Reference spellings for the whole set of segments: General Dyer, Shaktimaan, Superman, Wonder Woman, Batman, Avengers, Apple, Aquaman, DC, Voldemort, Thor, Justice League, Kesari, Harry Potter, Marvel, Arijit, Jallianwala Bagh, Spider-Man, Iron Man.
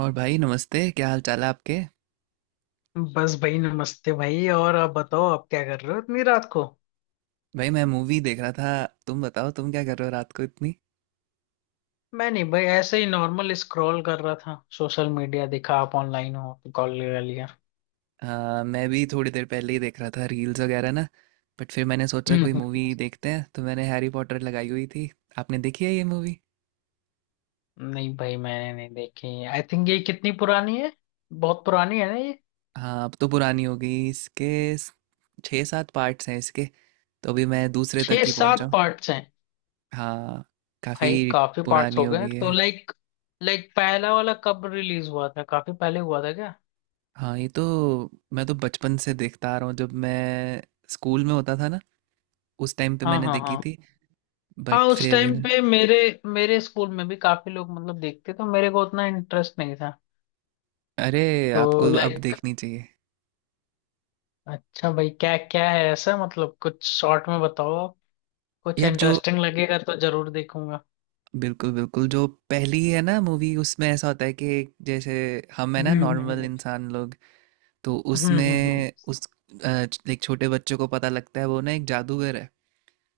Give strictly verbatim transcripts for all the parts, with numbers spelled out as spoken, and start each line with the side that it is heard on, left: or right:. right: और भाई, नमस्ते। क्या हाल चाल है आपके?
left: बस भाई, नमस्ते भाई। और आप बताओ, आप क्या कर रहे हो इतनी रात को?
right: भाई, मैं मूवी देख रहा था। तुम बताओ, तुम क्या कर रहे हो रात को इतनी?
left: मैं नहीं भाई, ऐसे ही नॉर्मल स्क्रॉल कर रहा था सोशल मीडिया, देखा आप ऑनलाइन हो तो कॉल लगा लिया।
right: आ, मैं भी थोड़ी देर पहले ही देख रहा था रील्स वगैरह ना। बट फिर मैंने सोचा कोई
left: हम्म।
right: मूवी देखते हैं, तो मैंने हैरी पॉटर लगाई हुई थी। आपने देखी है ये मूवी?
left: नहीं भाई, मैंने नहीं देखी। आई थिंक ये कितनी पुरानी है, बहुत पुरानी है ना ये?
right: हाँ, अब तो पुरानी हो गई। इसके स- छः सात पार्ट्स हैं। इसके तो अभी मैं दूसरे तक
left: छह
right: ही पहुंचा
left: सात
right: हूँ।
left: पार्ट्स हैं?
right: हाँ,
left: भाई
right: काफ़ी
left: काफी पार्ट्स
right: पुरानी
left: हो
right: हो
left: गए
right: गई
left: तो
right: है।
left: लाइक। लाइक पहला वाला कब रिलीज हुआ था, काफी पहले हुआ था क्या?
right: हाँ, ये तो मैं तो बचपन से देखता आ रहा हूँ। जब मैं स्कूल में होता था ना, उस टाइम पे
left: हाँ
right: मैंने
left: हाँ
right: देखी
left: हाँ।
right: थी।
left: हाँ
right: बट
left: उस
right: फिर।
left: टाइम पे मेरे मेरे स्कूल में भी काफी लोग मतलब देखते, तो मेरे को उतना इंटरेस्ट नहीं था।
right: अरे,
left: तो
right: आपको अब
left: लाइक,
right: देखनी चाहिए।
left: अच्छा भाई, क्या क्या है ऐसा मतलब, कुछ शॉर्ट में बताओ। कुछ
right: यार, जो
left: इंटरेस्टिंग लगेगा तो जरूर देखूंगा।
right: बिल्कुल बिल्कुल जो पहली है ना मूवी, उसमें ऐसा होता है कि, जैसे हम है
left: हम्म
right: ना,
left: हम्म
right: नॉर्मल
left: हम्म
right: इंसान लोग। तो
left: हम्म हम्म हम्म।
right: उसमें उस अ, एक छोटे बच्चे को पता लगता है वो ना एक जादूगर है।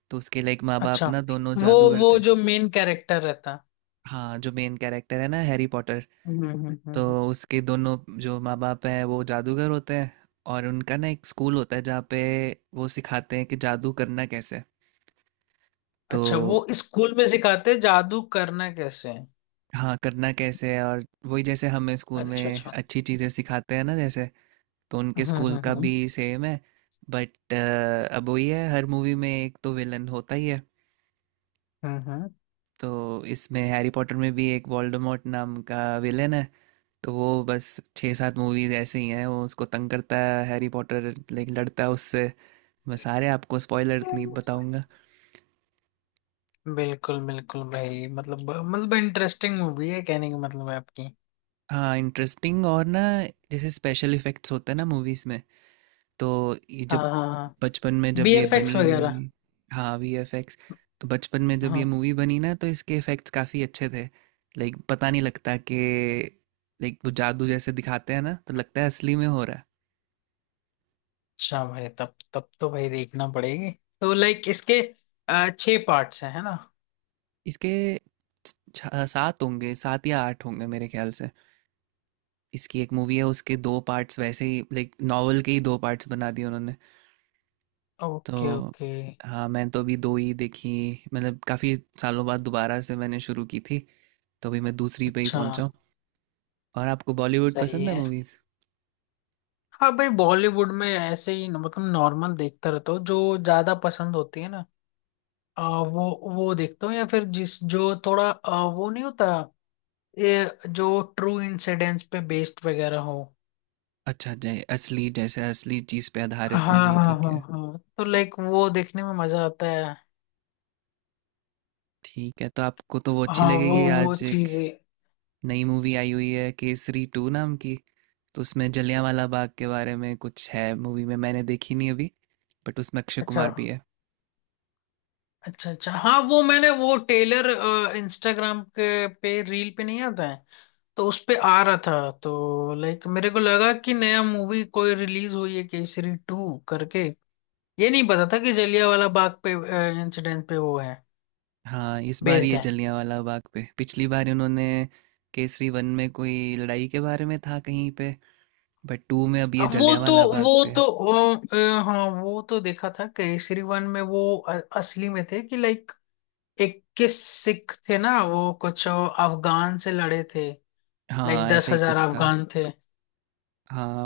right: तो उसके लाइक माँ बाप
left: अच्छा,
right: ना दोनों
left: वो
right: जादूगर
left: वो
right: थे।
left: जो मेन कैरेक्टर रहता है।
right: हाँ, जो मेन कैरेक्टर है ना, हैरी पॉटर।
left: हम्म हम्म, हम्म,
right: तो
left: हम्म।
right: उसके दोनों जो माँ बाप हैं वो जादूगर होते हैं। और उनका ना एक स्कूल होता है जहाँ पे वो सिखाते हैं कि जादू करना कैसे। तो
left: अच्छा, वो स्कूल में सिखाते हैं जादू करना कैसे है।
right: हाँ, करना कैसे है। और वही जैसे हमें स्कूल
left: अच्छा अच्छा।
right: में अच्छी चीज़ें सिखाते हैं ना, जैसे तो उनके
left: हम्म
right: स्कूल
left: हम्म
right: का
left: हम्म
right: भी सेम है। बट अब वही है, हर मूवी में एक तो विलन होता ही है।
left: हम्म हम्म।
right: तो इसमें हैरी पॉटर में भी एक वोल्डेमॉर्ट नाम का विलन है। तो वो बस छः सात मूवीज ऐसे ही हैं, वो उसको तंग करता है, हैरी पॉटर लाइक लड़ता है उससे। मैं सारे आपको स्पॉइलर नहीं बताऊंगा।
left: बिल्कुल बिल्कुल भाई, मतलब मतलब इंटरेस्टिंग मूवी है, कहने का मतलब है आपकी।
right: हाँ, इंटरेस्टिंग और ना, जैसे स्पेशल इफेक्ट्स होते हैं ना मूवीज में, तो ये
left: हाँ
right: जब
left: हाँ हाँ।
right: बचपन में जब ये
left: बीएफएक्स
right: बनी
left: वगैरह।
right: मूवी। हाँ, वीएफएक्स। तो बचपन में जब ये
left: हाँ।
right: मूवी बनी ना, तो इसके इफेक्ट्स काफ़ी अच्छे थे। लाइक पता नहीं लगता कि, लाइक वो जादू जैसे दिखाते हैं ना, तो लगता है असली में हो रहा है।
left: अच्छा भाई, तब तब तो भाई देखना पड़ेगी। तो लाइक इसके अ, छह पार्ट्स हैं है ना?
right: इसके छ- छ- सात होंगे, सात या आठ होंगे मेरे ख्याल से। इसकी एक मूवी है उसके दो पार्ट्स, वैसे ही लाइक नॉवल के ही दो पार्ट्स बना दिए उन्होंने।
left: ओके
right: तो
left: ओके।
right: हाँ, मैं तो अभी दो ही देखी। मतलब काफ़ी सालों बाद दोबारा से मैंने शुरू की थी, तो अभी मैं दूसरी पे ही
left: अच्छा।
right: पहुंचा हूँ। और आपको बॉलीवुड
left: सही
right: पसंद है
left: है।
right: मूवीज?
left: हाँ भाई, बॉलीवुड में ऐसे ही न- मतलब नॉर्मल देखता रहता हूँ, जो ज्यादा पसंद होती है ना। अ, वो वो देखता हूँ, या फिर जिस जो थोड़ा अ, वो नहीं होता। ये जो ट्रू इंसिडेंट्स पे बेस्ड वगैरह हो।
right: अच्छा, जय असली जैसे असली चीज पे
left: हाँ।
right: आधारित
left: हाँ
right: मूवी,
left: हाँ
right: ठीक है।
left: हाँ, तो लाइक वो देखने में मजा आता है।
right: ठीक है, तो आपको तो वो अच्छी
left: हाँ, वो
right: लगेगी।
left: वो
right: आज एक
left: चीजें।
right: नई मूवी आई हुई है, केसरी टू नाम की। तो उसमें जलियांवाला बाग के बारे में कुछ है मूवी में, मैंने देखी नहीं अभी। बट उसमें अक्षय
left: अच्छा
right: कुमार भी है।
left: अच्छा। अच्छा हाँ, वो मैंने वो टेलर इंस्टाग्राम के पे रील पे नहीं आता है, तो उस पे आ रहा था तो लाइक मेरे को लगा कि नया मूवी कोई रिलीज हुई है केसरी टू करके। ये नहीं पता था कि जलियांवाला बाग पे इंसिडेंट पे वो है
right: हाँ, इस बार
left: बेस्ड
right: ये
left: है।
right: जलियांवाला बाग पे। पिछली बार उन्होंने केसरी वन में कोई लड़ाई के बारे में था कहीं पे। बट टू में अब ये
left: अब वो तो
right: जलियांवाला बाग
left: वो
right: पे
left: तो
right: है।
left: अ, अ, हाँ वो तो देखा था केसरी वन में। वो अ- असली में थे कि लाइक इक्कीस सिख थे ना, वो कुछ अफगान से लड़े थे। लाइक
right: हाँ,
left: दस
right: ऐसा ही
left: हजार
right: कुछ था।
left: अफगान थे।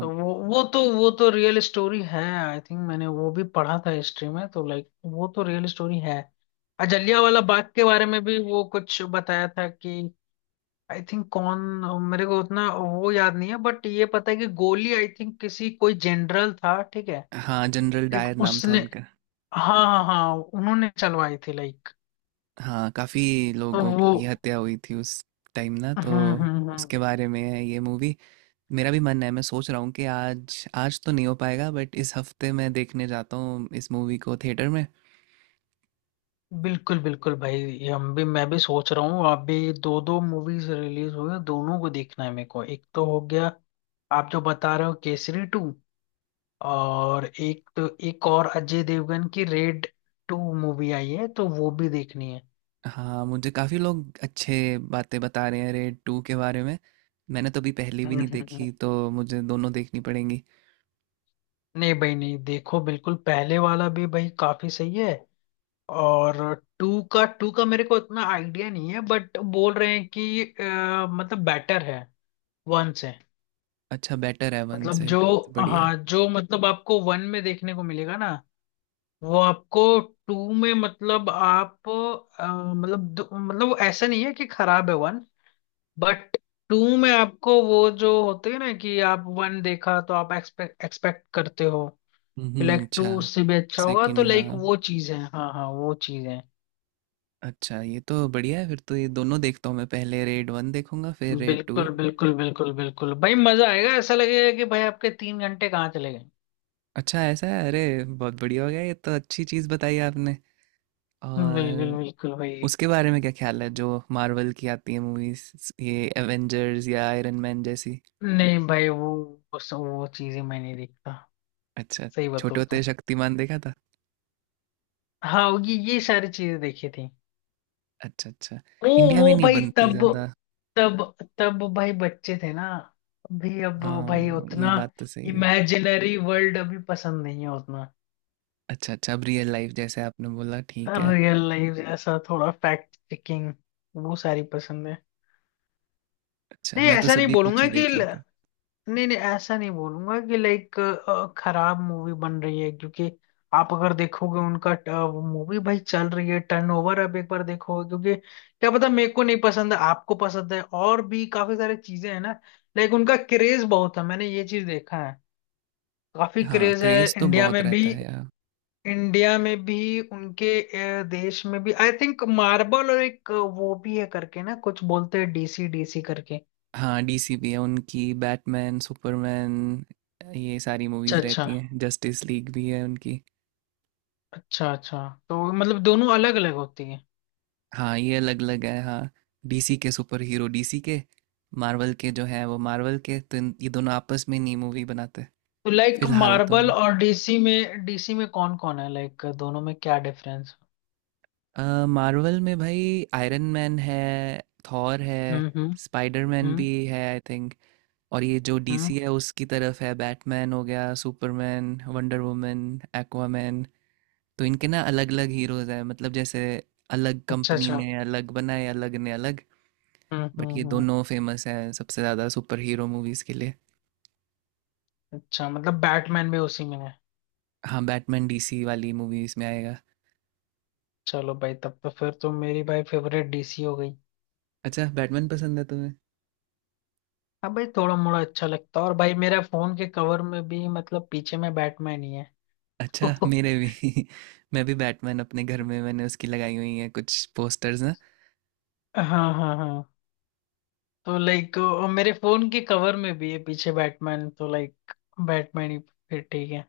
left: तो वो, वो तो वो तो रियल स्टोरी है, आई थिंक मैंने वो भी पढ़ा था हिस्ट्री में, तो लाइक वो तो रियल स्टोरी है। अजलिया वाला बाग के बारे में भी वो कुछ बताया था कि आई थिंक कौन, मेरे को उतना वो याद नहीं है, बट ये पता है कि गोली आई थिंक किसी कोई जनरल था, ठीक है,
right: हाँ, जनरल
left: एक
right: डायर नाम था
left: उसने।
right: उनका।
left: हाँ हाँ हाँ, उन्होंने चलवाई थी लाइक।
right: हाँ, काफ़ी
left: तो
right: लोगों
left: वो।
right: की हत्या हुई थी उस टाइम ना,
left: हम्म
right: तो
left: हम्म हम्म
right: उसके
left: हम्म।
right: बारे में है ये मूवी। मेरा भी मन है, मैं सोच रहा हूँ कि आज आज तो नहीं हो पाएगा, बट इस हफ्ते मैं देखने जाता हूँ इस मूवी को थिएटर में।
left: बिल्कुल बिल्कुल भाई, ये हम भी मैं भी सोच रहा हूँ, अभी दो दो मूवीज रिलीज हुई हैं, दोनों को देखना है मेरे को, एक तो हो गया आप जो बता रहे हो केसरी टू। और एक तो एक और अजय देवगन की रेड टू मूवी आई है, तो वो भी देखनी है।
right: हाँ, मुझे काफ़ी लोग अच्छे बातें बता रहे हैं रेड टू के बारे में। मैंने तो अभी पहली भी
left: हम्म,
right: नहीं
left: हम्म, हम्म।
right: देखी, तो मुझे दोनों देखनी पड़ेंगी।
left: नहीं भाई नहीं, देखो बिल्कुल पहले वाला भी भाई काफी सही है। और टू का टू का मेरे को इतना आइडिया नहीं है, बट बोल रहे हैं कि अ, मतलब बेटर है वन से।
right: अच्छा, बेटर है वन
left: मतलब
right: से।
left: जो,
right: बढ़िया है।
left: हाँ जो मतलब आपको वन में देखने को मिलेगा ना वो आपको टू में, मतलब आप अ, मतलब दो- मतलब वो ऐसा नहीं है कि खराब है वन, बट टू में आपको वो जो होते हैं ना कि आप वन देखा तो आप एक्सपेक्ट एक्सपेक्ट करते हो
right: हम्म
left: कि
right: हम्म,
left: लाइक टू
right: अच्छा।
left: उससे भी अच्छा होगा, तो
right: सेकंड,
left: लाइक
right: हाँ।
left: वो चीज है, हाँ हाँ वो चीज है।
right: अच्छा, ये तो बढ़िया है, फिर तो ये दोनों देखता हूँ मैं, पहले रेड वन देखूंगा फिर रेड टू।
left: बिल्कुल बिल्कुल बिल्कुल बिल्कुल भाई मजा आएगा, ऐसा लगेगा कि भाई आपके तीन घंटे कहाँ चले गए।
right: अच्छा ऐसा है? अरे, बहुत बढ़िया हो गया ये तो। अच्छी चीज़ बताई आपने।
left: बिल्कुल
right: और
left: बिल्कुल भाई।
right: उसके बारे में क्या ख्याल है जो मार्वल की आती है मूवीज, ये एवेंजर्स या आयरन मैन जैसी?
left: नहीं भाई, वो वो, वो चीजें मैं नहीं देखता,
right: अच्छा।
left: सही
right: छोटे
left: बताओ तो।
right: होते शक्तिमान देखा था।
left: हाँ, ये ये सारी चीजें देखी थी।
right: अच्छा अच्छा,
left: ओ,
right: इंडिया
left: वो
right: में नहीं
left: भाई
right: बनती
left: तब
right: ज़्यादा।
left: तब तब भाई बच्चे थे ना, अभी अब भाई
right: हाँ, ये
left: उतना
right: बात तो सही है।
left: इमेजिनरी वर्ल्ड अभी पसंद नहीं है उतना।
right: अच्छा अच्छा, अब रियल लाइफ, जैसे आपने बोला, ठीक है।
left: रियल लाइफ जैसा थोड़ा फैक्ट चेकिंग, वो सारी पसंद है।
right: अच्छा,
left: नहीं
right: मैं तो
left: ऐसा नहीं
right: सभी कुछ
left: बोलूंगा
right: ही
left: कि,
right: देख लेता हूँ।
left: नहीं नहीं ऐसा नहीं बोलूंगा कि लाइक खराब मूवी बन रही है, क्योंकि आप अगर देखोगे उनका मूवी भाई चल रही है, टर्नओवर, अब एक बार देखोगे क्योंकि क्या पता, मेरे को नहीं पसंद है, आपको पसंद है, और भी काफी सारी चीजें हैं ना लाइक, उनका क्रेज बहुत है, मैंने ये चीज देखा है। काफी
right: हाँ,
left: क्रेज है
right: क्रेज तो
left: इंडिया
right: बहुत
left: में भी।
right: रहता है।
left: इंडिया में भी उनके अ, देश में भी आई थिंक मार्बल, और एक अ, वो भी है करके ना, कुछ बोलते हैं डीसी डीसी करके।
right: हाँ, डीसी भी है उनकी, बैटमैन, सुपरमैन। अ, ये सारी
left: अच्छा
right: मूवीज़
left: अच्छा।
right: रहती हैं, जस्टिस लीग भी है उनकी।
left: अच्छा अच्छा, तो मतलब दोनों अलग अलग होती है।
right: हाँ, ये अलग-अलग है हाँ। डीसी के सुपरहीरो डीसी के, मार्वल के जो हैं वो मार्वल के, तो इन ये दोनों आपस में नहीं मूवी बनाते।
left: तो लाइक
right: फ़िलहाल तो
left: मार्बल
right: नहीं।
left: और डीसी में डीसी में कौन कौन है लाइक, दोनों में क्या डिफरेंस?
right: अ, मार्वल में भाई आयरन मैन है, थॉर है,
left: हम्म हम्म
right: स्पाइडरमैन
left: हम्म।
right: भी है आई थिंक। और ये जो
left: हम्म।
right: डीसी है उसकी तरफ है बैटमैन हो गया, सुपरमैन, वंडर वुमन, एक्वामैन। तो इनके ना अलग अलग हीरोज हैं, मतलब जैसे अलग
left: अच्छा
right: कंपनी
left: अच्छा।
right: ने अलग बनाए, अलग ने अलग।
left: हम्म
right: बट
left: हम्म
right: ये
left: हम्म।
right: दोनों फेमस हैं सबसे ज़्यादा सुपर हीरो मूवीज़ के लिए।
left: अच्छा मतलब बैटमैन भी उसी में है।
right: हाँ, बैटमैन डीसी वाली मूवीज़ में आएगा।
left: चलो भाई, तब तो फिर तो मेरी भाई फेवरेट डीसी हो गई।
right: अच्छा, बैटमैन पसंद है तुम्हें?
left: हाँ भाई थोड़ा मोड़ा अच्छा लगता है, और भाई मेरा फोन के कवर में भी मतलब पीछे में बैटमैन ही है।
right: अच्छा,
left: तो,
right: मेरे भी मैं भी बैटमैन, अपने घर में मैंने उसकी लगाई हुई है कुछ पोस्टर्स ना।
left: हाँ हाँ हाँ, तो लाइक मेरे फोन के कवर में भी है पीछे बैटमैन, तो लाइक बैटमैन ही फिर ठीक है।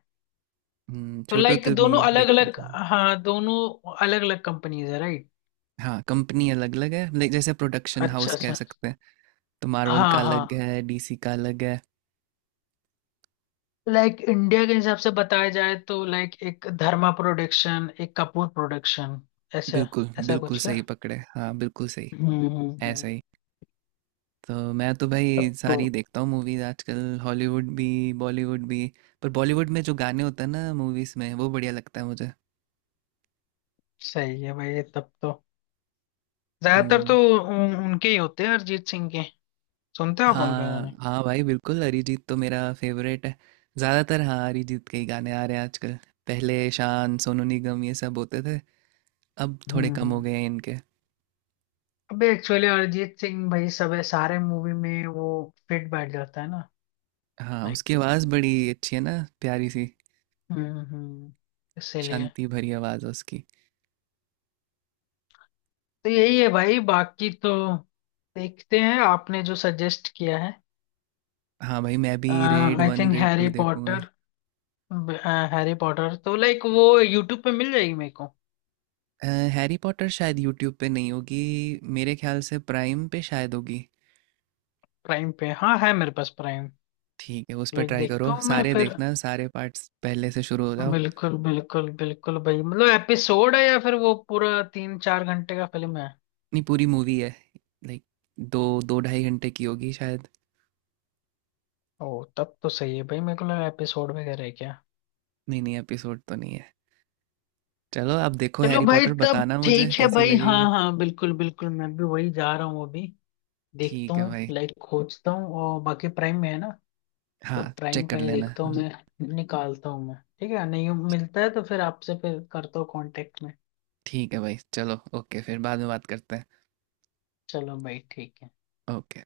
right: हम्म,
left: तो
right: छोटे
left: लाइक
right: होते भी
left: दोनों अलग
right: देखता
left: अलग,
right: था।
left: हाँ दोनों अलग अलग कंपनीज है, राइट।
right: हाँ, कंपनी अलग अलग है, लाइक जैसे प्रोडक्शन
left: अच्छा
right: हाउस कह
left: अच्छा।
right: सकते हैं। तो मार्वल का
left: हाँ
right: अलग
left: हाँ,
right: है, डीसी का अलग है।
left: लाइक इंडिया के हिसाब से बताया जाए तो लाइक एक धर्मा प्रोडक्शन, एक कपूर प्रोडक्शन, ऐसा,
right: बिल्कुल
left: ऐसा
right: बिल्कुल
left: कुछ
right: सही
left: क्या।
right: पकड़े, हाँ बिल्कुल सही।
left: हम्म हम्म,
right: ऐसा
left: हम्म।
right: ही। तो मैं तो भाई
left: तब
right: सारी
left: तो
right: देखता हूँ मूवीज आजकल, हॉलीवुड भी, बॉलीवुड भी। पर बॉलीवुड में जो गाने होते हैं ना मूवीज में, वो बढ़िया लगता है मुझे।
left: सही है भाई, तब तो ज्यादातर तो
right: हम्म।
left: उन, उनके ही होते हैं, अरिजीत सिंह के। सुनते हो आप उनके गाने?
right: हाँ हाँ भाई, बिल्कुल अरिजीत तो मेरा फेवरेट है। ज़्यादातर हाँ, अरिजीत के ही गाने आ रहे हैं आजकल। पहले शान, सोनू निगम ये सब होते थे, अब थोड़े
left: हम्म
right: कम हो गए
left: हम्म।
right: हैं इनके।
left: अबे एक्चुअली अरिजीत सिंह भाई सब सारे मूवी में वो फिट बैठ जाता है ना।
right: हाँ, उसकी
left: लाइक,
right: आवाज़ बड़ी अच्छी है ना, प्यारी सी।
left: हम्म हम्म, इसीलिए
right: शांति भरी आवाज़ है उसकी।
left: तो यही है भाई, बाकी तो देखते हैं आपने जो सजेस्ट किया है।
right: हाँ भाई, मैं भी Raid
left: I
right: one
left: think
right: Raid two
left: Harry
right: देखूंगा।
left: पॉटर। हैरी पॉटर तो लाइक वो यूट्यूब पे मिल जाएगी मेरे को?
right: अ, हैरी पॉटर शायद यूट्यूब पे नहीं होगी। मेरे ख्याल से प्राइम पे शायद होगी।
left: प्राइम पे, हाँ है मेरे पास प्राइम।
right: ठीक है, उस पर
left: लाइक
right: ट्राई
left: देखता
right: करो।
left: हूँ मैं
right: सारे
left: फिर।
right: देखना, सारे पार्ट्स पहले से शुरू हो जाओ।
left: बिल्कुल बिल्कुल बिल्कुल भाई, मतलब एपिसोड है या फिर वो पूरा तीन चार घंटे का फिल्म है?
right: नहीं, पूरी मूवी है, लाइक दो दो ढाई घंटे की होगी शायद।
left: ओ तब तो सही है भाई, मेरे को लगा एपिसोड वगैरह है क्या।
right: नहीं नहीं, एपिसोड तो नहीं है। चलो अब, देखो
left: चलो
right: हैरी
left: भाई
right: पॉटर,
left: तब
right: बताना मुझे
left: ठीक है
right: कैसी
left: भाई, हाँ
right: लगेगी।
left: हाँ बिल्कुल बिल्कुल, मैं भी वही जा रहा हूँ अभी, देखता
right: ठीक है
left: हूँ
right: भाई।
left: लाइक खोजता हूँ, और बाकी प्राइम में है ना,
right: हाँ,
left: तो प्राइम
right: चेक
left: का
right: कर
left: ही
right: लेना,
left: देखता हूँ,
right: हाँ।
left: मैं निकालता हूँ मैं, ठीक है, नहीं मिलता है तो फिर आपसे फिर करता हूँ कांटेक्ट में।
right: ठीक है भाई, चलो। ओके, फिर बाद में बात करते हैं।
left: चलो भाई ठीक है।
right: ओके।